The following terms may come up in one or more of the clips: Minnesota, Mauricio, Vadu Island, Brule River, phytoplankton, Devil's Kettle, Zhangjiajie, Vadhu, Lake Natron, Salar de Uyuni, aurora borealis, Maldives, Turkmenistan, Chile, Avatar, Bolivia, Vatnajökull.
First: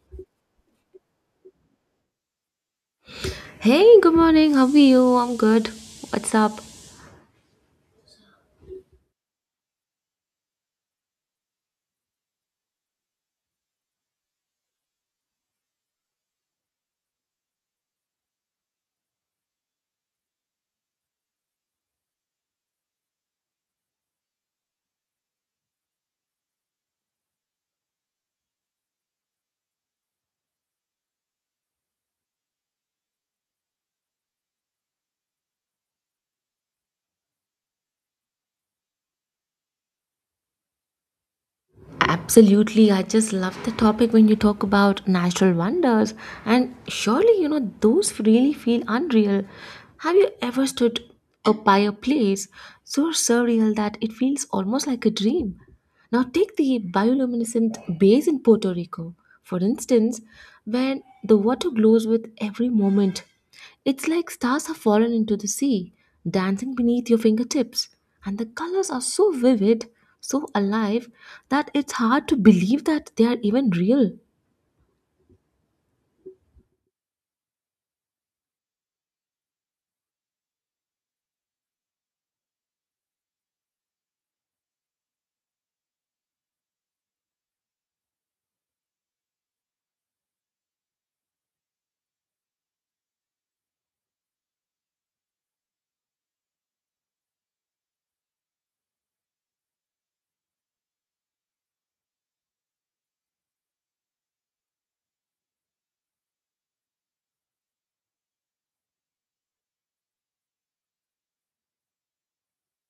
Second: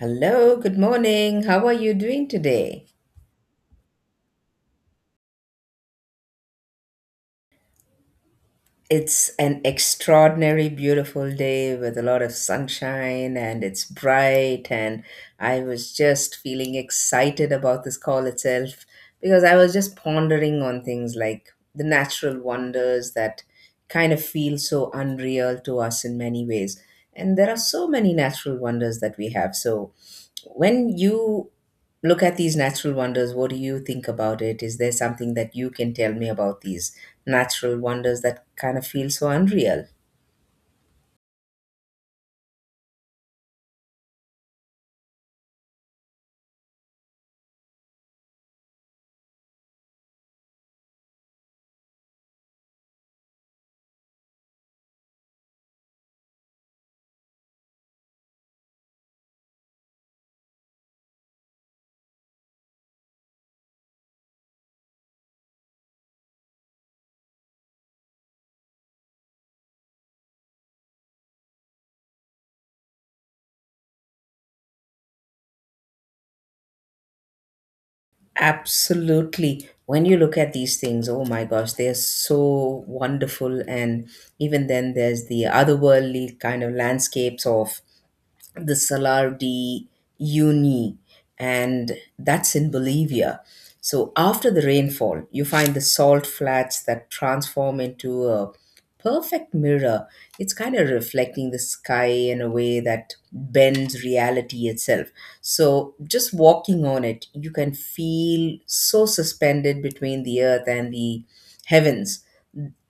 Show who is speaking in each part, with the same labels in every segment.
Speaker 1: Hello, good morning. How are you doing today?
Speaker 2: Hey, good morning. How are you? I'm good. What's up?
Speaker 1: It's an extraordinary beautiful day with a lot of sunshine and it's bright, and I was just feeling excited about this call itself, because I was just pondering on things like the natural wonders that kind of feel so unreal to us in many ways. And there are so many natural wonders that we have. So when you look at these natural wonders, what do you think about it? Is there something that you can tell me about these natural wonders that kind of feel so unreal?
Speaker 2: Absolutely, I just love the topic when you talk about natural wonders. And surely, you know, those really feel unreal. Have you ever stood up by a place so surreal that it feels almost like a dream? Now, take the bioluminescent bays in Puerto Rico, for instance, when the water glows with every moment. It's like stars have fallen into the sea, dancing beneath your fingertips. And the colors are so vivid, so alive, that it's hard to believe that they are even real.
Speaker 1: Absolutely. When you look at these things, oh my gosh, they are so wonderful. And even then, there's the otherworldly kind of landscapes of the Salar de Uyuni, and that's in Bolivia. So after the rainfall, you find the salt flats that transform into a perfect mirror. It's kind of reflecting the sky in a way that bends reality itself. So just walking on it, you can feel so suspended between the earth and the heavens,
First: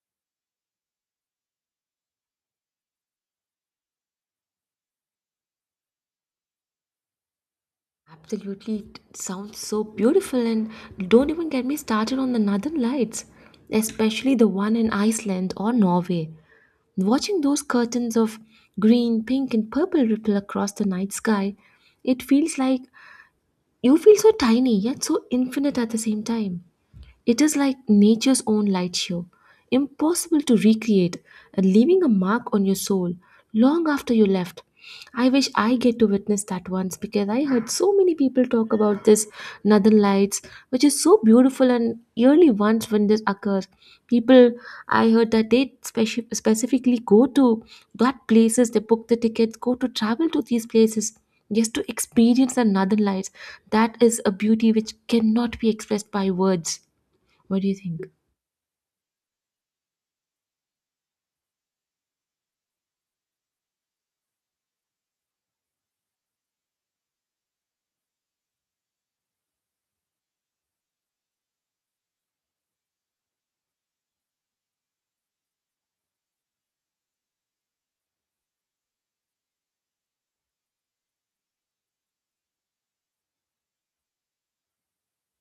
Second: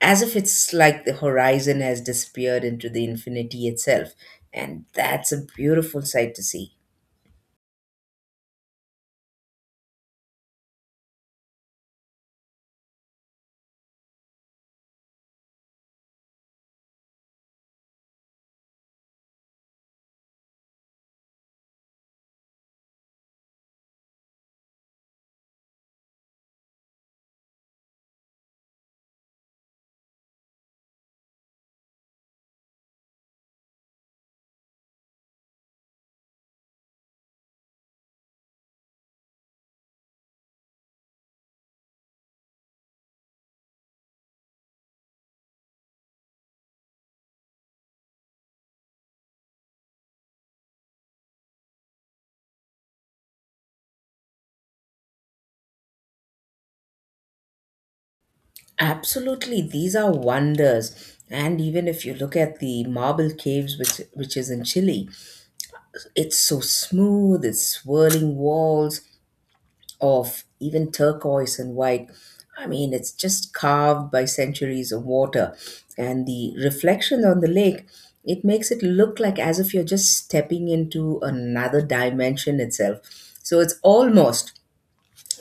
Speaker 1: as if it's like the horizon has disappeared into the infinity itself. And that's a beautiful sight to see.
Speaker 2: Absolutely, it sounds so beautiful, and don't even get me started on the northern lights, especially the one in Iceland or Norway. Watching those curtains of green, pink, and purple ripple across the night sky, it feels like you feel so tiny yet so infinite at the same time. It is like nature's own light show, impossible to recreate, and leaving a mark on your soul long after you left. I wish I get to witness that once because I heard so many people talk about this northern lights, which is so beautiful and yearly once when this occurs. People, I heard that they specifically go to that places, they book the tickets, go to travel to these places just to experience the northern lights. That is a beauty which cannot be expressed by words. What do you think?
Speaker 1: Absolutely, these are wonders. And even if you look at the marble caves, which is in Chile, it's so smooth, it's swirling walls, of even turquoise and white. I mean, it's just carved by centuries of water. And the reflection on the lake, it makes it look like as if you're just stepping into another dimension itself. So it's almost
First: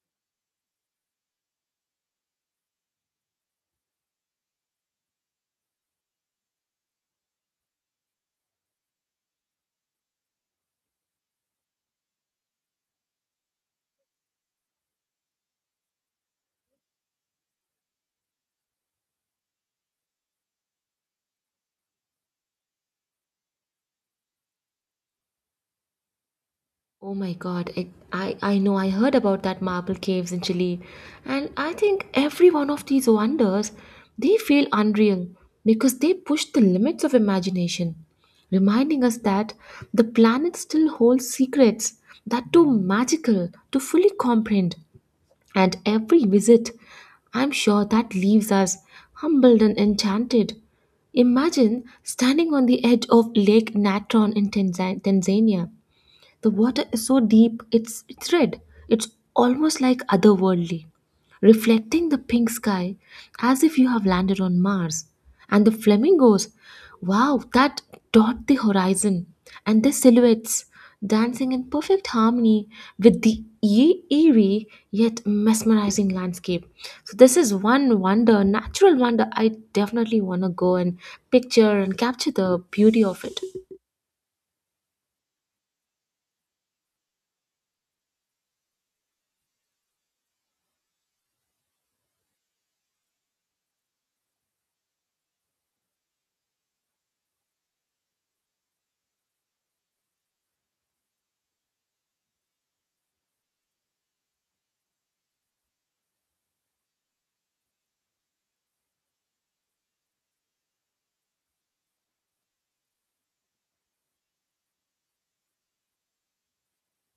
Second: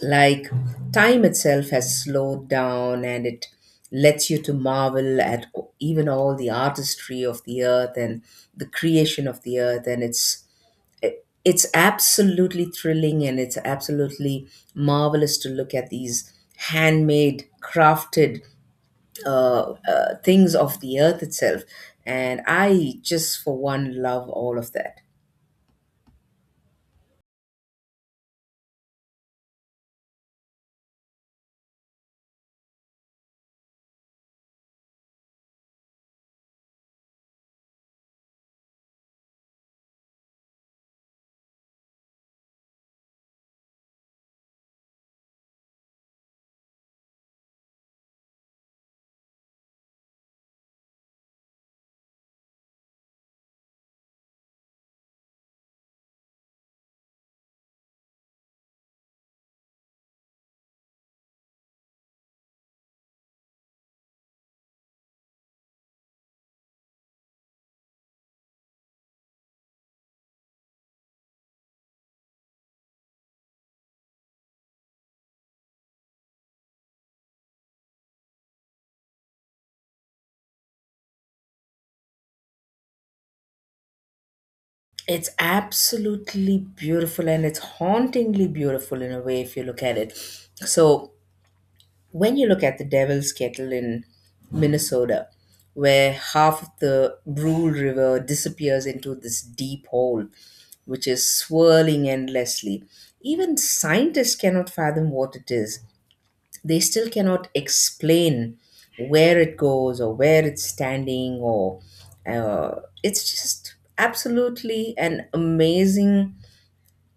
Speaker 1: like time itself has slowed down and it lets you to marvel at even all the artistry of the earth and the creation of the earth. And it's it's absolutely thrilling and it's absolutely marvelous to look at these handmade crafted things of the earth itself, and I just for one love all of that.
Speaker 2: Oh my God, I know I heard about that marble caves in Chile, and I think every one of these wonders, they feel unreal because they push the limits of imagination, reminding us that the planet still holds secrets that too magical to fully comprehend. And every visit, I'm sure that leaves us humbled and enchanted. Imagine standing on the edge of Lake Natron in Tanzania. The water is so deep, it's red. It's almost like otherworldly, reflecting the pink sky as if you have landed on Mars. And the flamingos, wow, that dot the horizon. And their silhouettes dancing in perfect harmony with the eerie yet mesmerizing landscape. So, this is one wonder, natural wonder. I definitely want to go and picture and capture the beauty of it.
Speaker 1: It's absolutely beautiful, and it's hauntingly beautiful in a way if you look at it. So when you look at the Devil's Kettle in Minnesota, where half of the Brule River disappears into this deep hole, which is swirling endlessly, even scientists cannot fathom what it is. They still cannot explain where it goes or where it's standing, or uh, it's just absolutely an amazing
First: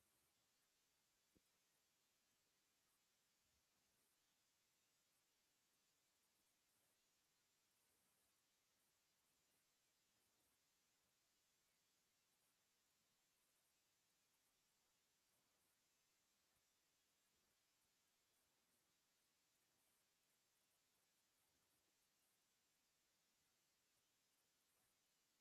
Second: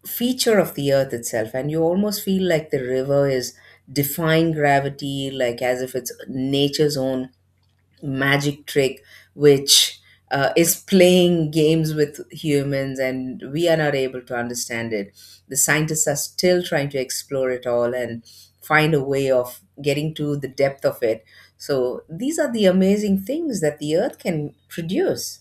Speaker 1: feature of the earth itself, and you almost feel like the river is defying gravity, like as if it's nature's own magic trick which is playing games with humans, and we are not able to understand it. The scientists are still trying to explore it all and find a way of getting to the depth of it. So these are the amazing things that the earth can produce.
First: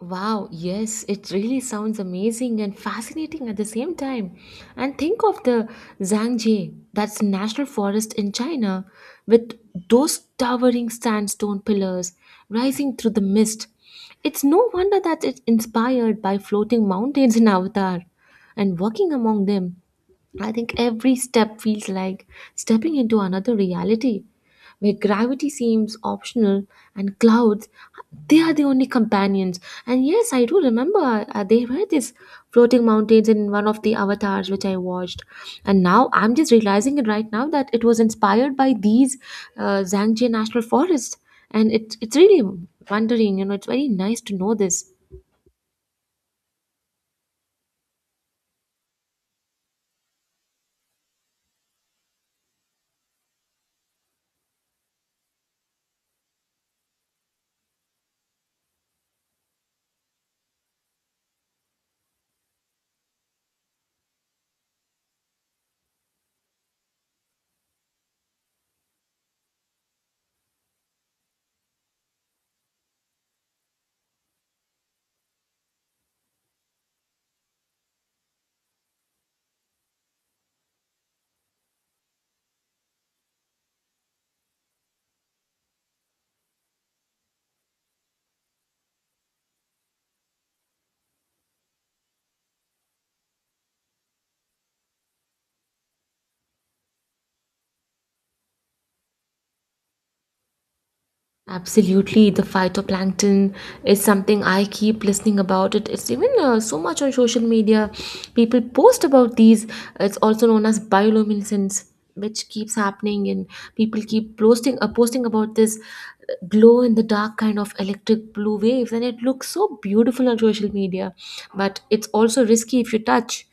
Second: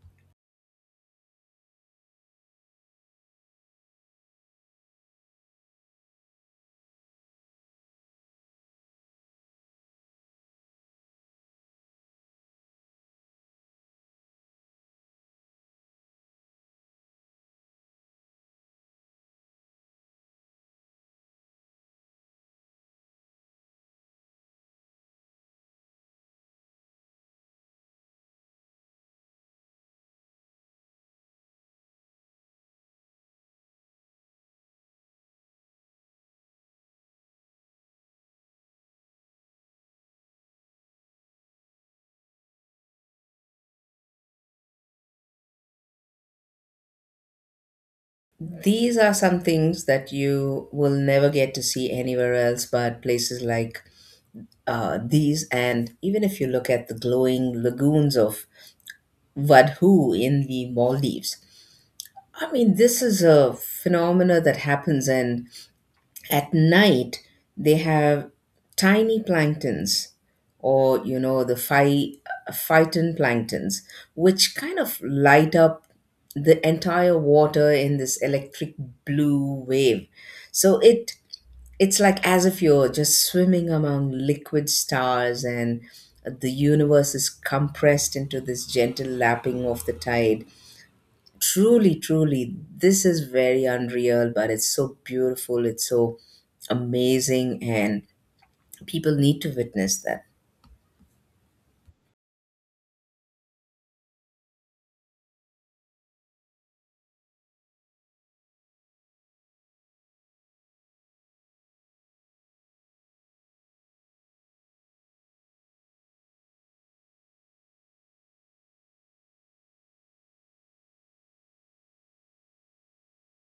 Speaker 2: Wow, yes, it really sounds amazing and fascinating at the same time. And think of the zhangjiajie, that's a national forest in China, with those towering sandstone pillars rising through the mist. It's no wonder that it's inspired by floating mountains in Avatar. And walking among them, I think every step feels like stepping into another reality where gravity seems optional and clouds, they are the only companions. And yes, I do remember, they were these floating mountains in one of the avatars which I watched, and now I'm just realizing it right now that it was inspired by these zangje national forest. And it's really wondering, you know, it's very nice to know this.
Speaker 1: These are some things that you will never get to see anywhere else but places like these. And even if you look at the glowing lagoons of Vadhu in the Maldives, I mean, this is a phenomena that happens, and at night they have tiny planktons, or you know the phyton planktons, which kind of light up the entire water in this electric blue wave. So it, it's like as if you're just swimming among liquid stars, and the universe is compressed into this gentle lapping of the tide. Truly, truly, this is very unreal, but it's so beautiful, it's so amazing, and people need to witness that.
Speaker 2: Absolutely, the phytoplankton is something I keep listening about. It's even so much on social media. People post about these. It's also known as bioluminescence, which keeps happening, and people keep posting posting about this glow in the dark kind of electric blue waves, and it looks so beautiful on social media. But it's also risky if you touch.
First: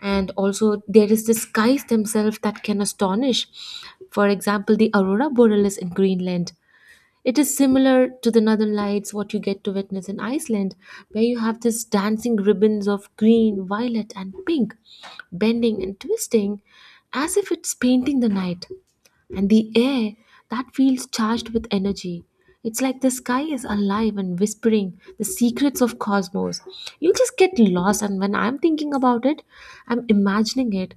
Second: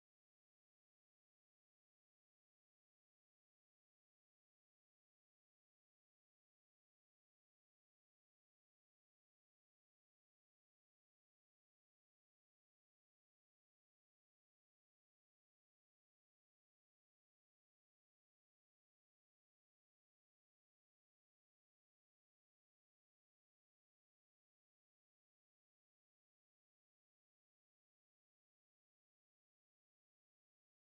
Speaker 2: And also there is the skies themselves that can astonish, for example the aurora borealis in Greenland. It is similar to the Northern Lights, what you get to witness in Iceland, where you have these dancing ribbons of green, violet, and pink, bending and twisting as if it's painting the night. And the air that feels charged with energy. It's like the sky is alive and whispering the secrets of cosmos. You just get lost, and when I'm thinking about it, I'm imagining it.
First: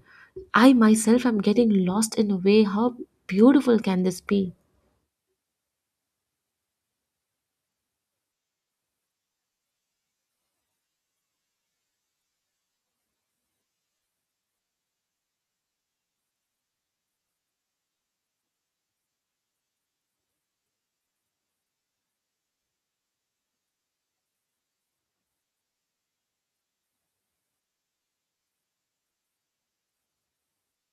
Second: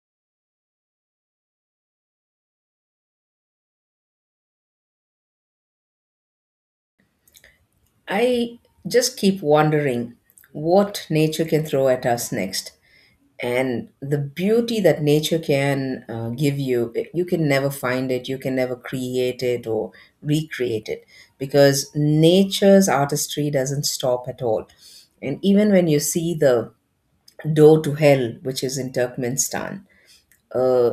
Speaker 2: I myself am getting lost in a way. How beautiful can this be?
Speaker 1: I just keep wondering what nature can throw at us next. And the beauty that nature can give you, you can never find it, you can never create it or recreate it, because nature's artistry doesn't stop at all. And even when you see the door to hell, which is in Turkmenistan, uh,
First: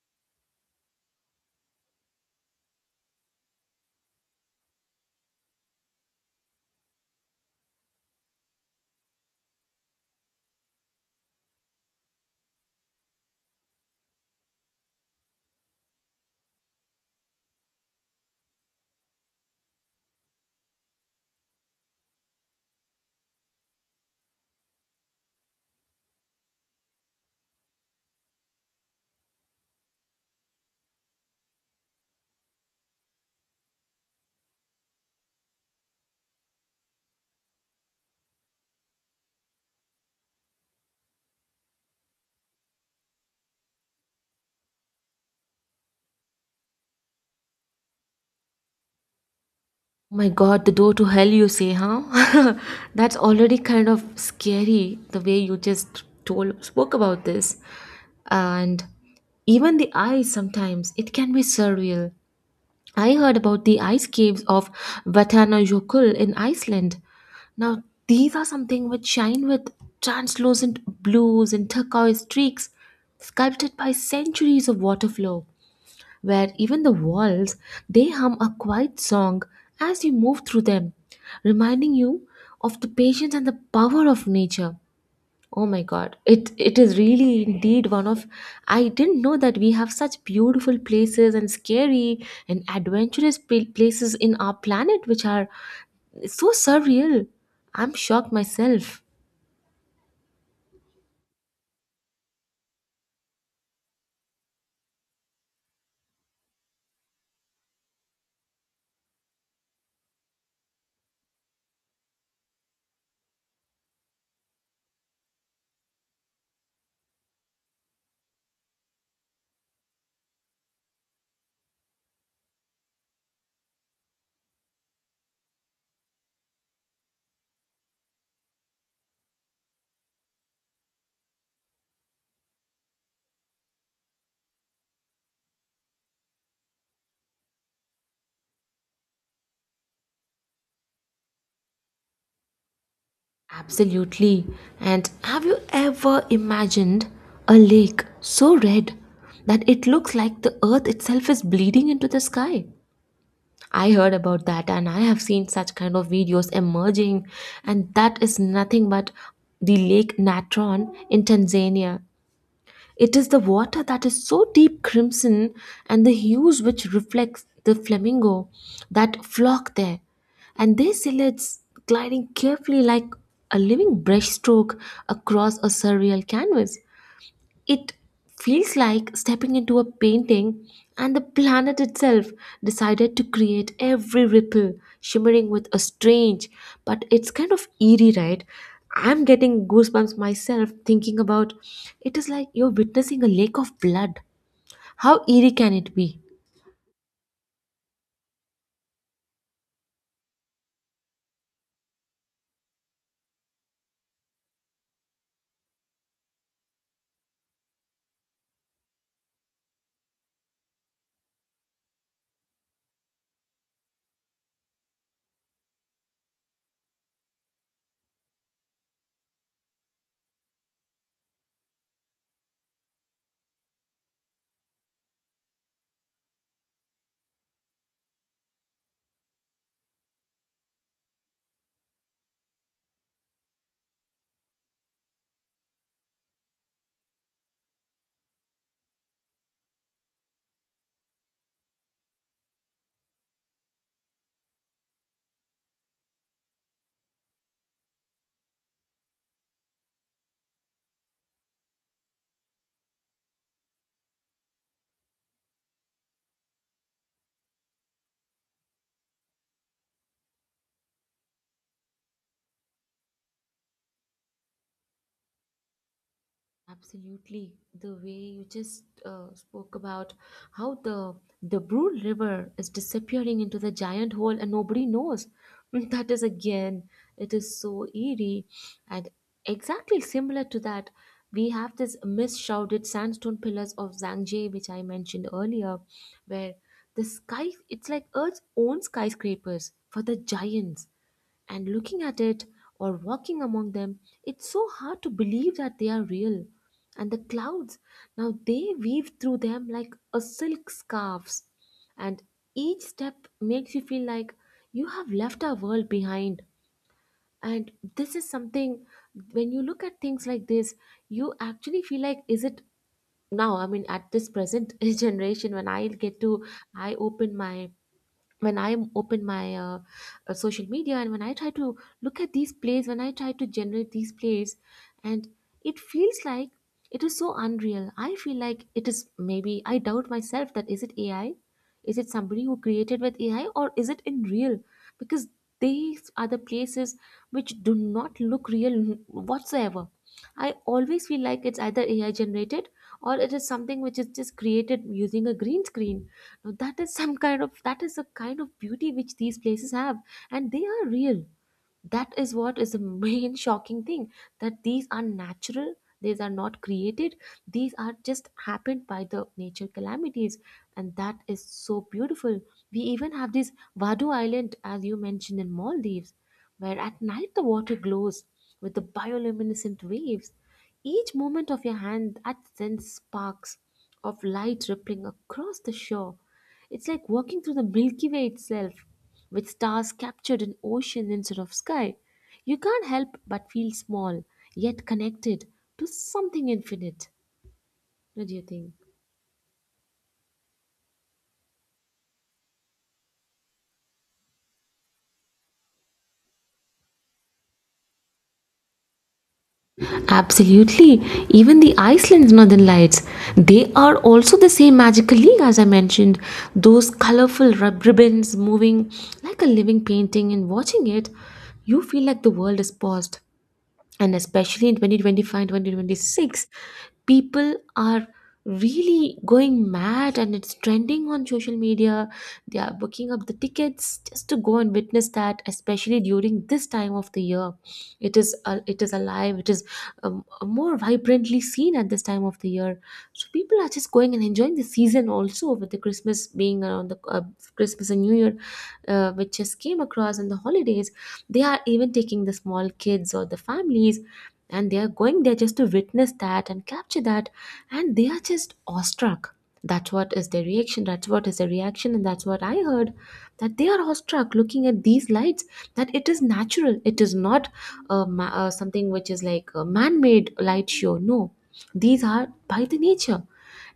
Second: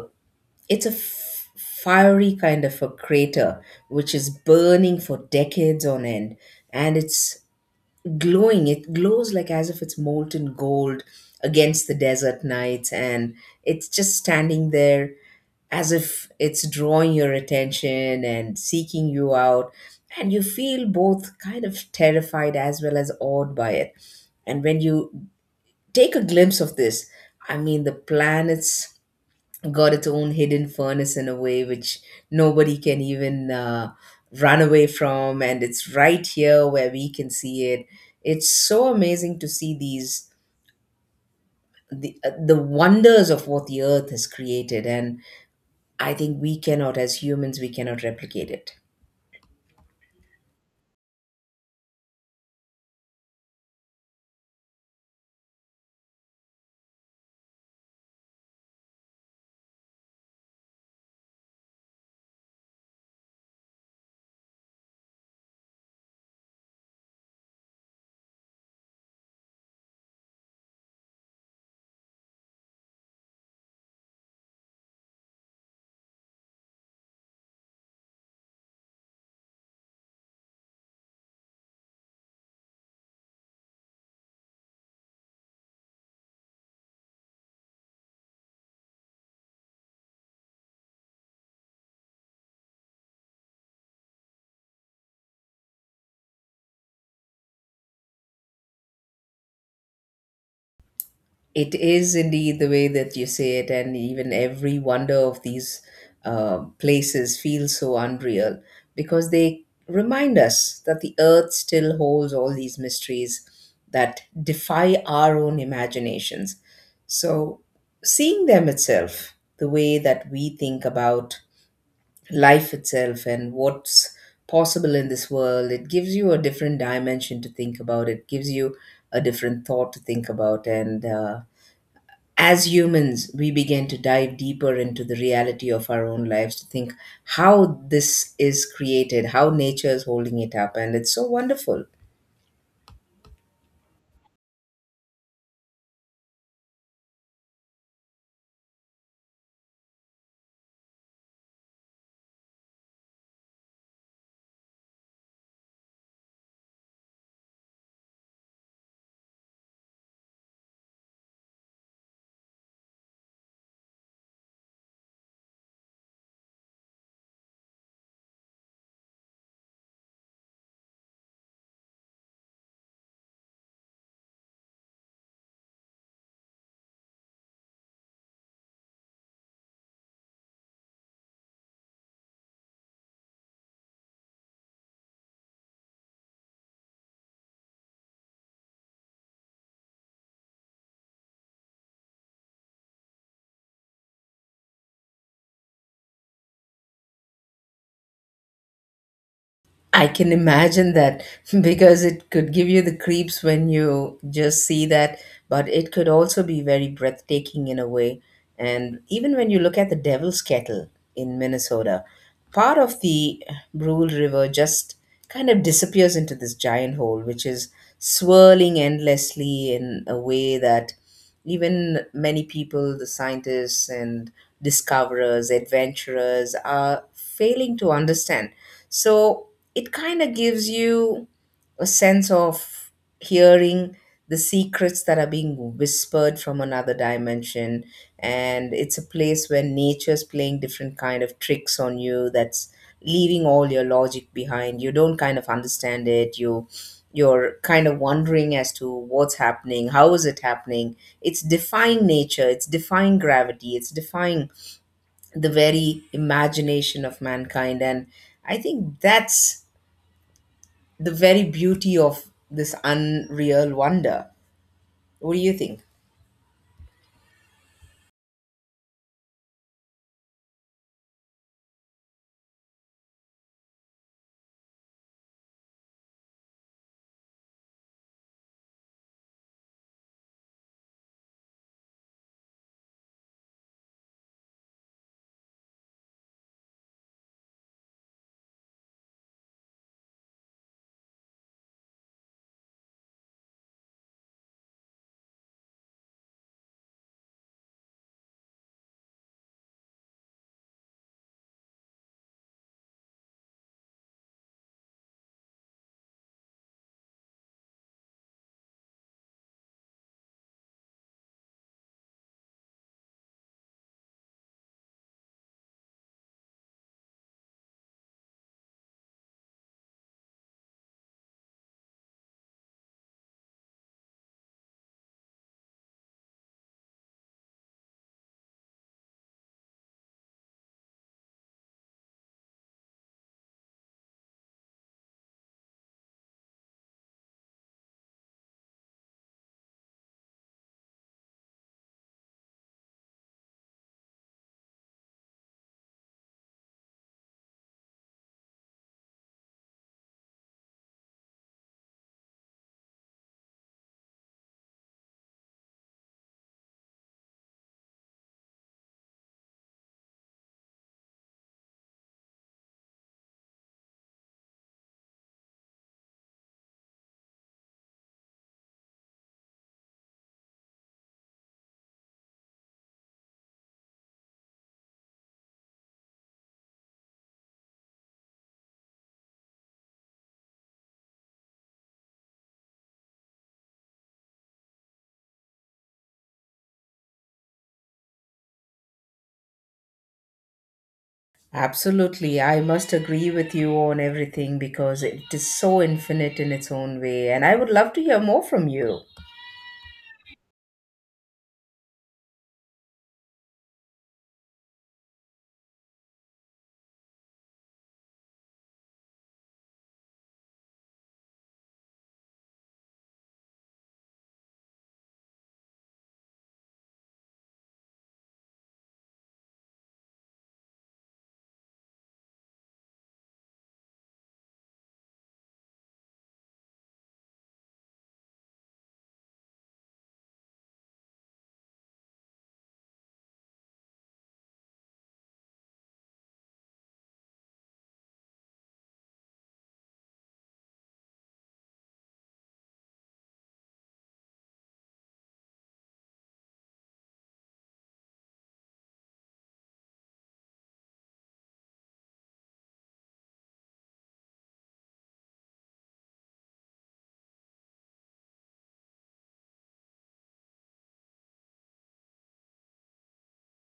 Speaker 1: it's a fiery kind of a crater which is burning for decades on end, and it's glowing, it glows like as if it's molten gold against the desert nights. And it's just standing there as if it's drawing your attention and seeking you out, and you feel both kind of terrified as well as awed by it. And when you take a glimpse of this, I mean, the planets got its own hidden furnace in a way which nobody can even run away from, and it's right here where we can see it. It's so amazing to see these, the wonders of what the earth has created, and I think we cannot, as humans we cannot replicate it.
Speaker 2: Oh my God, the door to hell, you say, huh? That's already kind of scary the way you just told spoke about this. And even the ice sometimes it can be surreal. I heard about the ice caves of Vatnajökull in Iceland. Now these are something which shine with translucent blues and turquoise streaks, sculpted by centuries of water flow, where even the walls they hum a quiet song as you move through them, reminding you of the patience and the power of nature. Oh my God, it is really indeed one of, I didn't know that we have such beautiful places and scary and adventurous places in our planet which are so surreal. I'm shocked myself.
Speaker 1: It is indeed the way that you say it, and even every wonder of these places feels so unreal, because they remind us that the earth still holds all these mysteries that defy our own imaginations. So, seeing them itself, the way that we think about life itself and what's possible in this world, it gives you a different dimension to think about, it gives you a different thought to think about, and as humans, we begin to dive deeper into the reality of our own lives to think how this is created, how nature is holding it up, and it's so wonderful.
Speaker 2: Absolutely. And have you ever imagined a lake so red that it looks like the earth itself is bleeding into the sky? I heard about that and I have seen such kind of videos emerging, and that is nothing but the lake Natron in Tanzania. It is the water that is so deep crimson, and the hues which reflects the flamingo that flock there. And their silhouettes gliding carefully like a living brushstroke across a surreal canvas. It feels like stepping into a painting, and the planet itself decided to create every ripple, shimmering with a strange, but it's kind of eerie, right? I'm getting goosebumps myself thinking about it. Is like you're witnessing a lake of blood. How eerie can it be?
Speaker 1: I can imagine that because it could give you the creeps when you just see that, but it could also be very breathtaking in a way. And even when you look at the Devil's Kettle in Minnesota, part of the Brule River just kind of disappears into this giant hole, which is swirling endlessly in a way that even many people, the scientists and discoverers, adventurers, are failing to understand. So, it kind of gives you a sense of hearing the secrets that are being whispered from another dimension. And it's a place where nature's playing different kind of tricks on you, that's leaving all your logic behind. You don't kind of understand it, you're kind of wondering as to what's happening, how is it happening. It's defying nature, it's defying gravity, it's defying the very imagination of mankind, and I think that's the very beauty of this unreal wonder. What do you think?
Speaker 2: Absolutely. The way you just spoke about how the Brule River is disappearing into the giant hole and nobody knows. That is again, it is so eerie and exactly similar to that. We have this mist-shrouded sandstone pillars of Zhangje, which I mentioned earlier, where the sky, it's like Earth's own skyscrapers for the giants. And looking at it or walking among them, it's so hard to believe that they are real. And the clouds, now they weave through them like a silk scarves. And each step makes you feel like you have left our world behind. And this is something, when you look at things like this, you actually feel like, is it now? I mean, at this present generation, when I get to, I open my, when I open my social media and when I try to look at these plays, when I try to generate these plays, and it feels like it is so unreal. I feel like it is, maybe I doubt myself, that is it AI? Is it somebody who created with AI or is it in real? Because these are the places which do not look real whatsoever. I always feel like it's either AI generated or it is something which is just created using a green screen. Now that is some kind of, that is a kind of beauty which these places have, and they are real. That is what is the main shocking thing, that these are natural, these are not created, these are just happened by the nature calamities, and that is so beautiful. We even have this vadu island as you mentioned in Maldives, where at night the water glows with the bioluminescent waves. Each movement of your hand that sends sparks of light rippling across the shore. It's like walking through the milky way itself, with stars captured in ocean instead of sky, you can't help but feel small, yet connected to something infinite. What do you think?
Speaker 1: Absolutely. I must agree with you on everything because it is so infinite in its own way. And I would love to hear more from you.
Speaker 2: Absolutely. Even the Iceland's northern lights, they are also the same magical league as I mentioned. Those colorful ribbons moving like a living painting, and watching it, you feel like the world is paused. And especially in 2025, 2026, people are really going mad and it's trending on social media. They are booking up the tickets just to go and witness that, especially during this time of the year. It is it is alive, it is more vibrantly seen at this time of the year. So people are just going and enjoying the season, also with the Christmas being around, the Christmas and new year, which just came across, and the holidays. They are even taking the small kids or the families, and they are going there just to witness that and capture that, and they are just awestruck. That's what is their reaction, that's what is their reaction, and that's what I heard, that they are awestruck looking at these lights, that it is natural, it is not something which is like a man-made light show. No, these are by the nature.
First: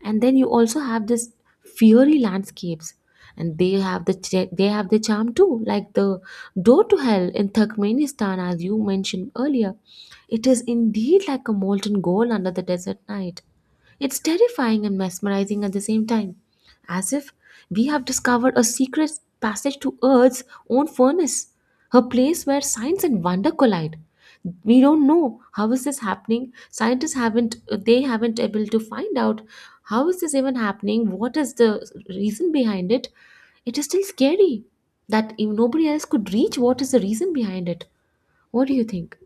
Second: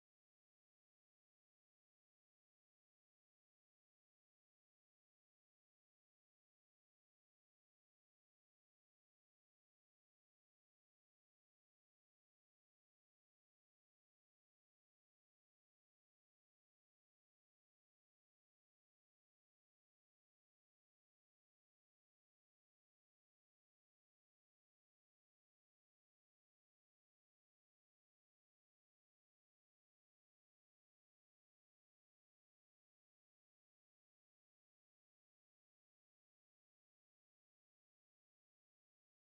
Speaker 2: And then you also have this fiery landscapes, and they have the they have the charm too, like the door to hell in Turkmenistan as you mentioned earlier. It is indeed like a molten gold under the desert night. It's terrifying and mesmerizing at the same time, as if we have discovered a secret passage to Earth's own furnace, a place where science and wonder collide. We don't know how is this happening. Scientists haven't, they haven't able to find out how is this even happening. What is the reason behind it? It is still scary that if nobody else could reach. What is the reason behind it? What do you think?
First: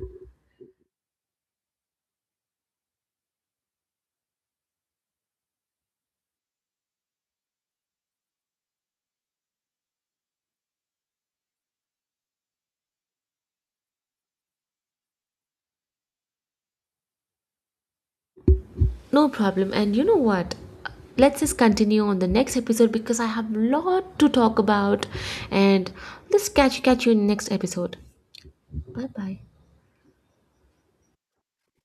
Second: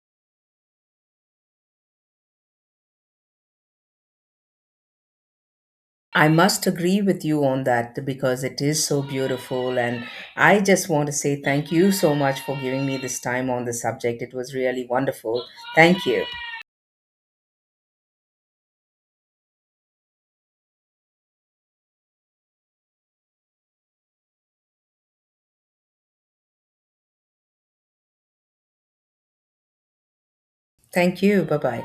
Speaker 1: I must agree with you on that because it is so beautiful. And I just want to say thank you so much for giving me this time on this subject. It was really wonderful. Thank you.
Speaker 2: No problem. And you know what? Let's just continue on the next episode because I have a lot to talk about. And let's catch you in the next episode. Bye bye.
Speaker 1: Thank you. Bye bye.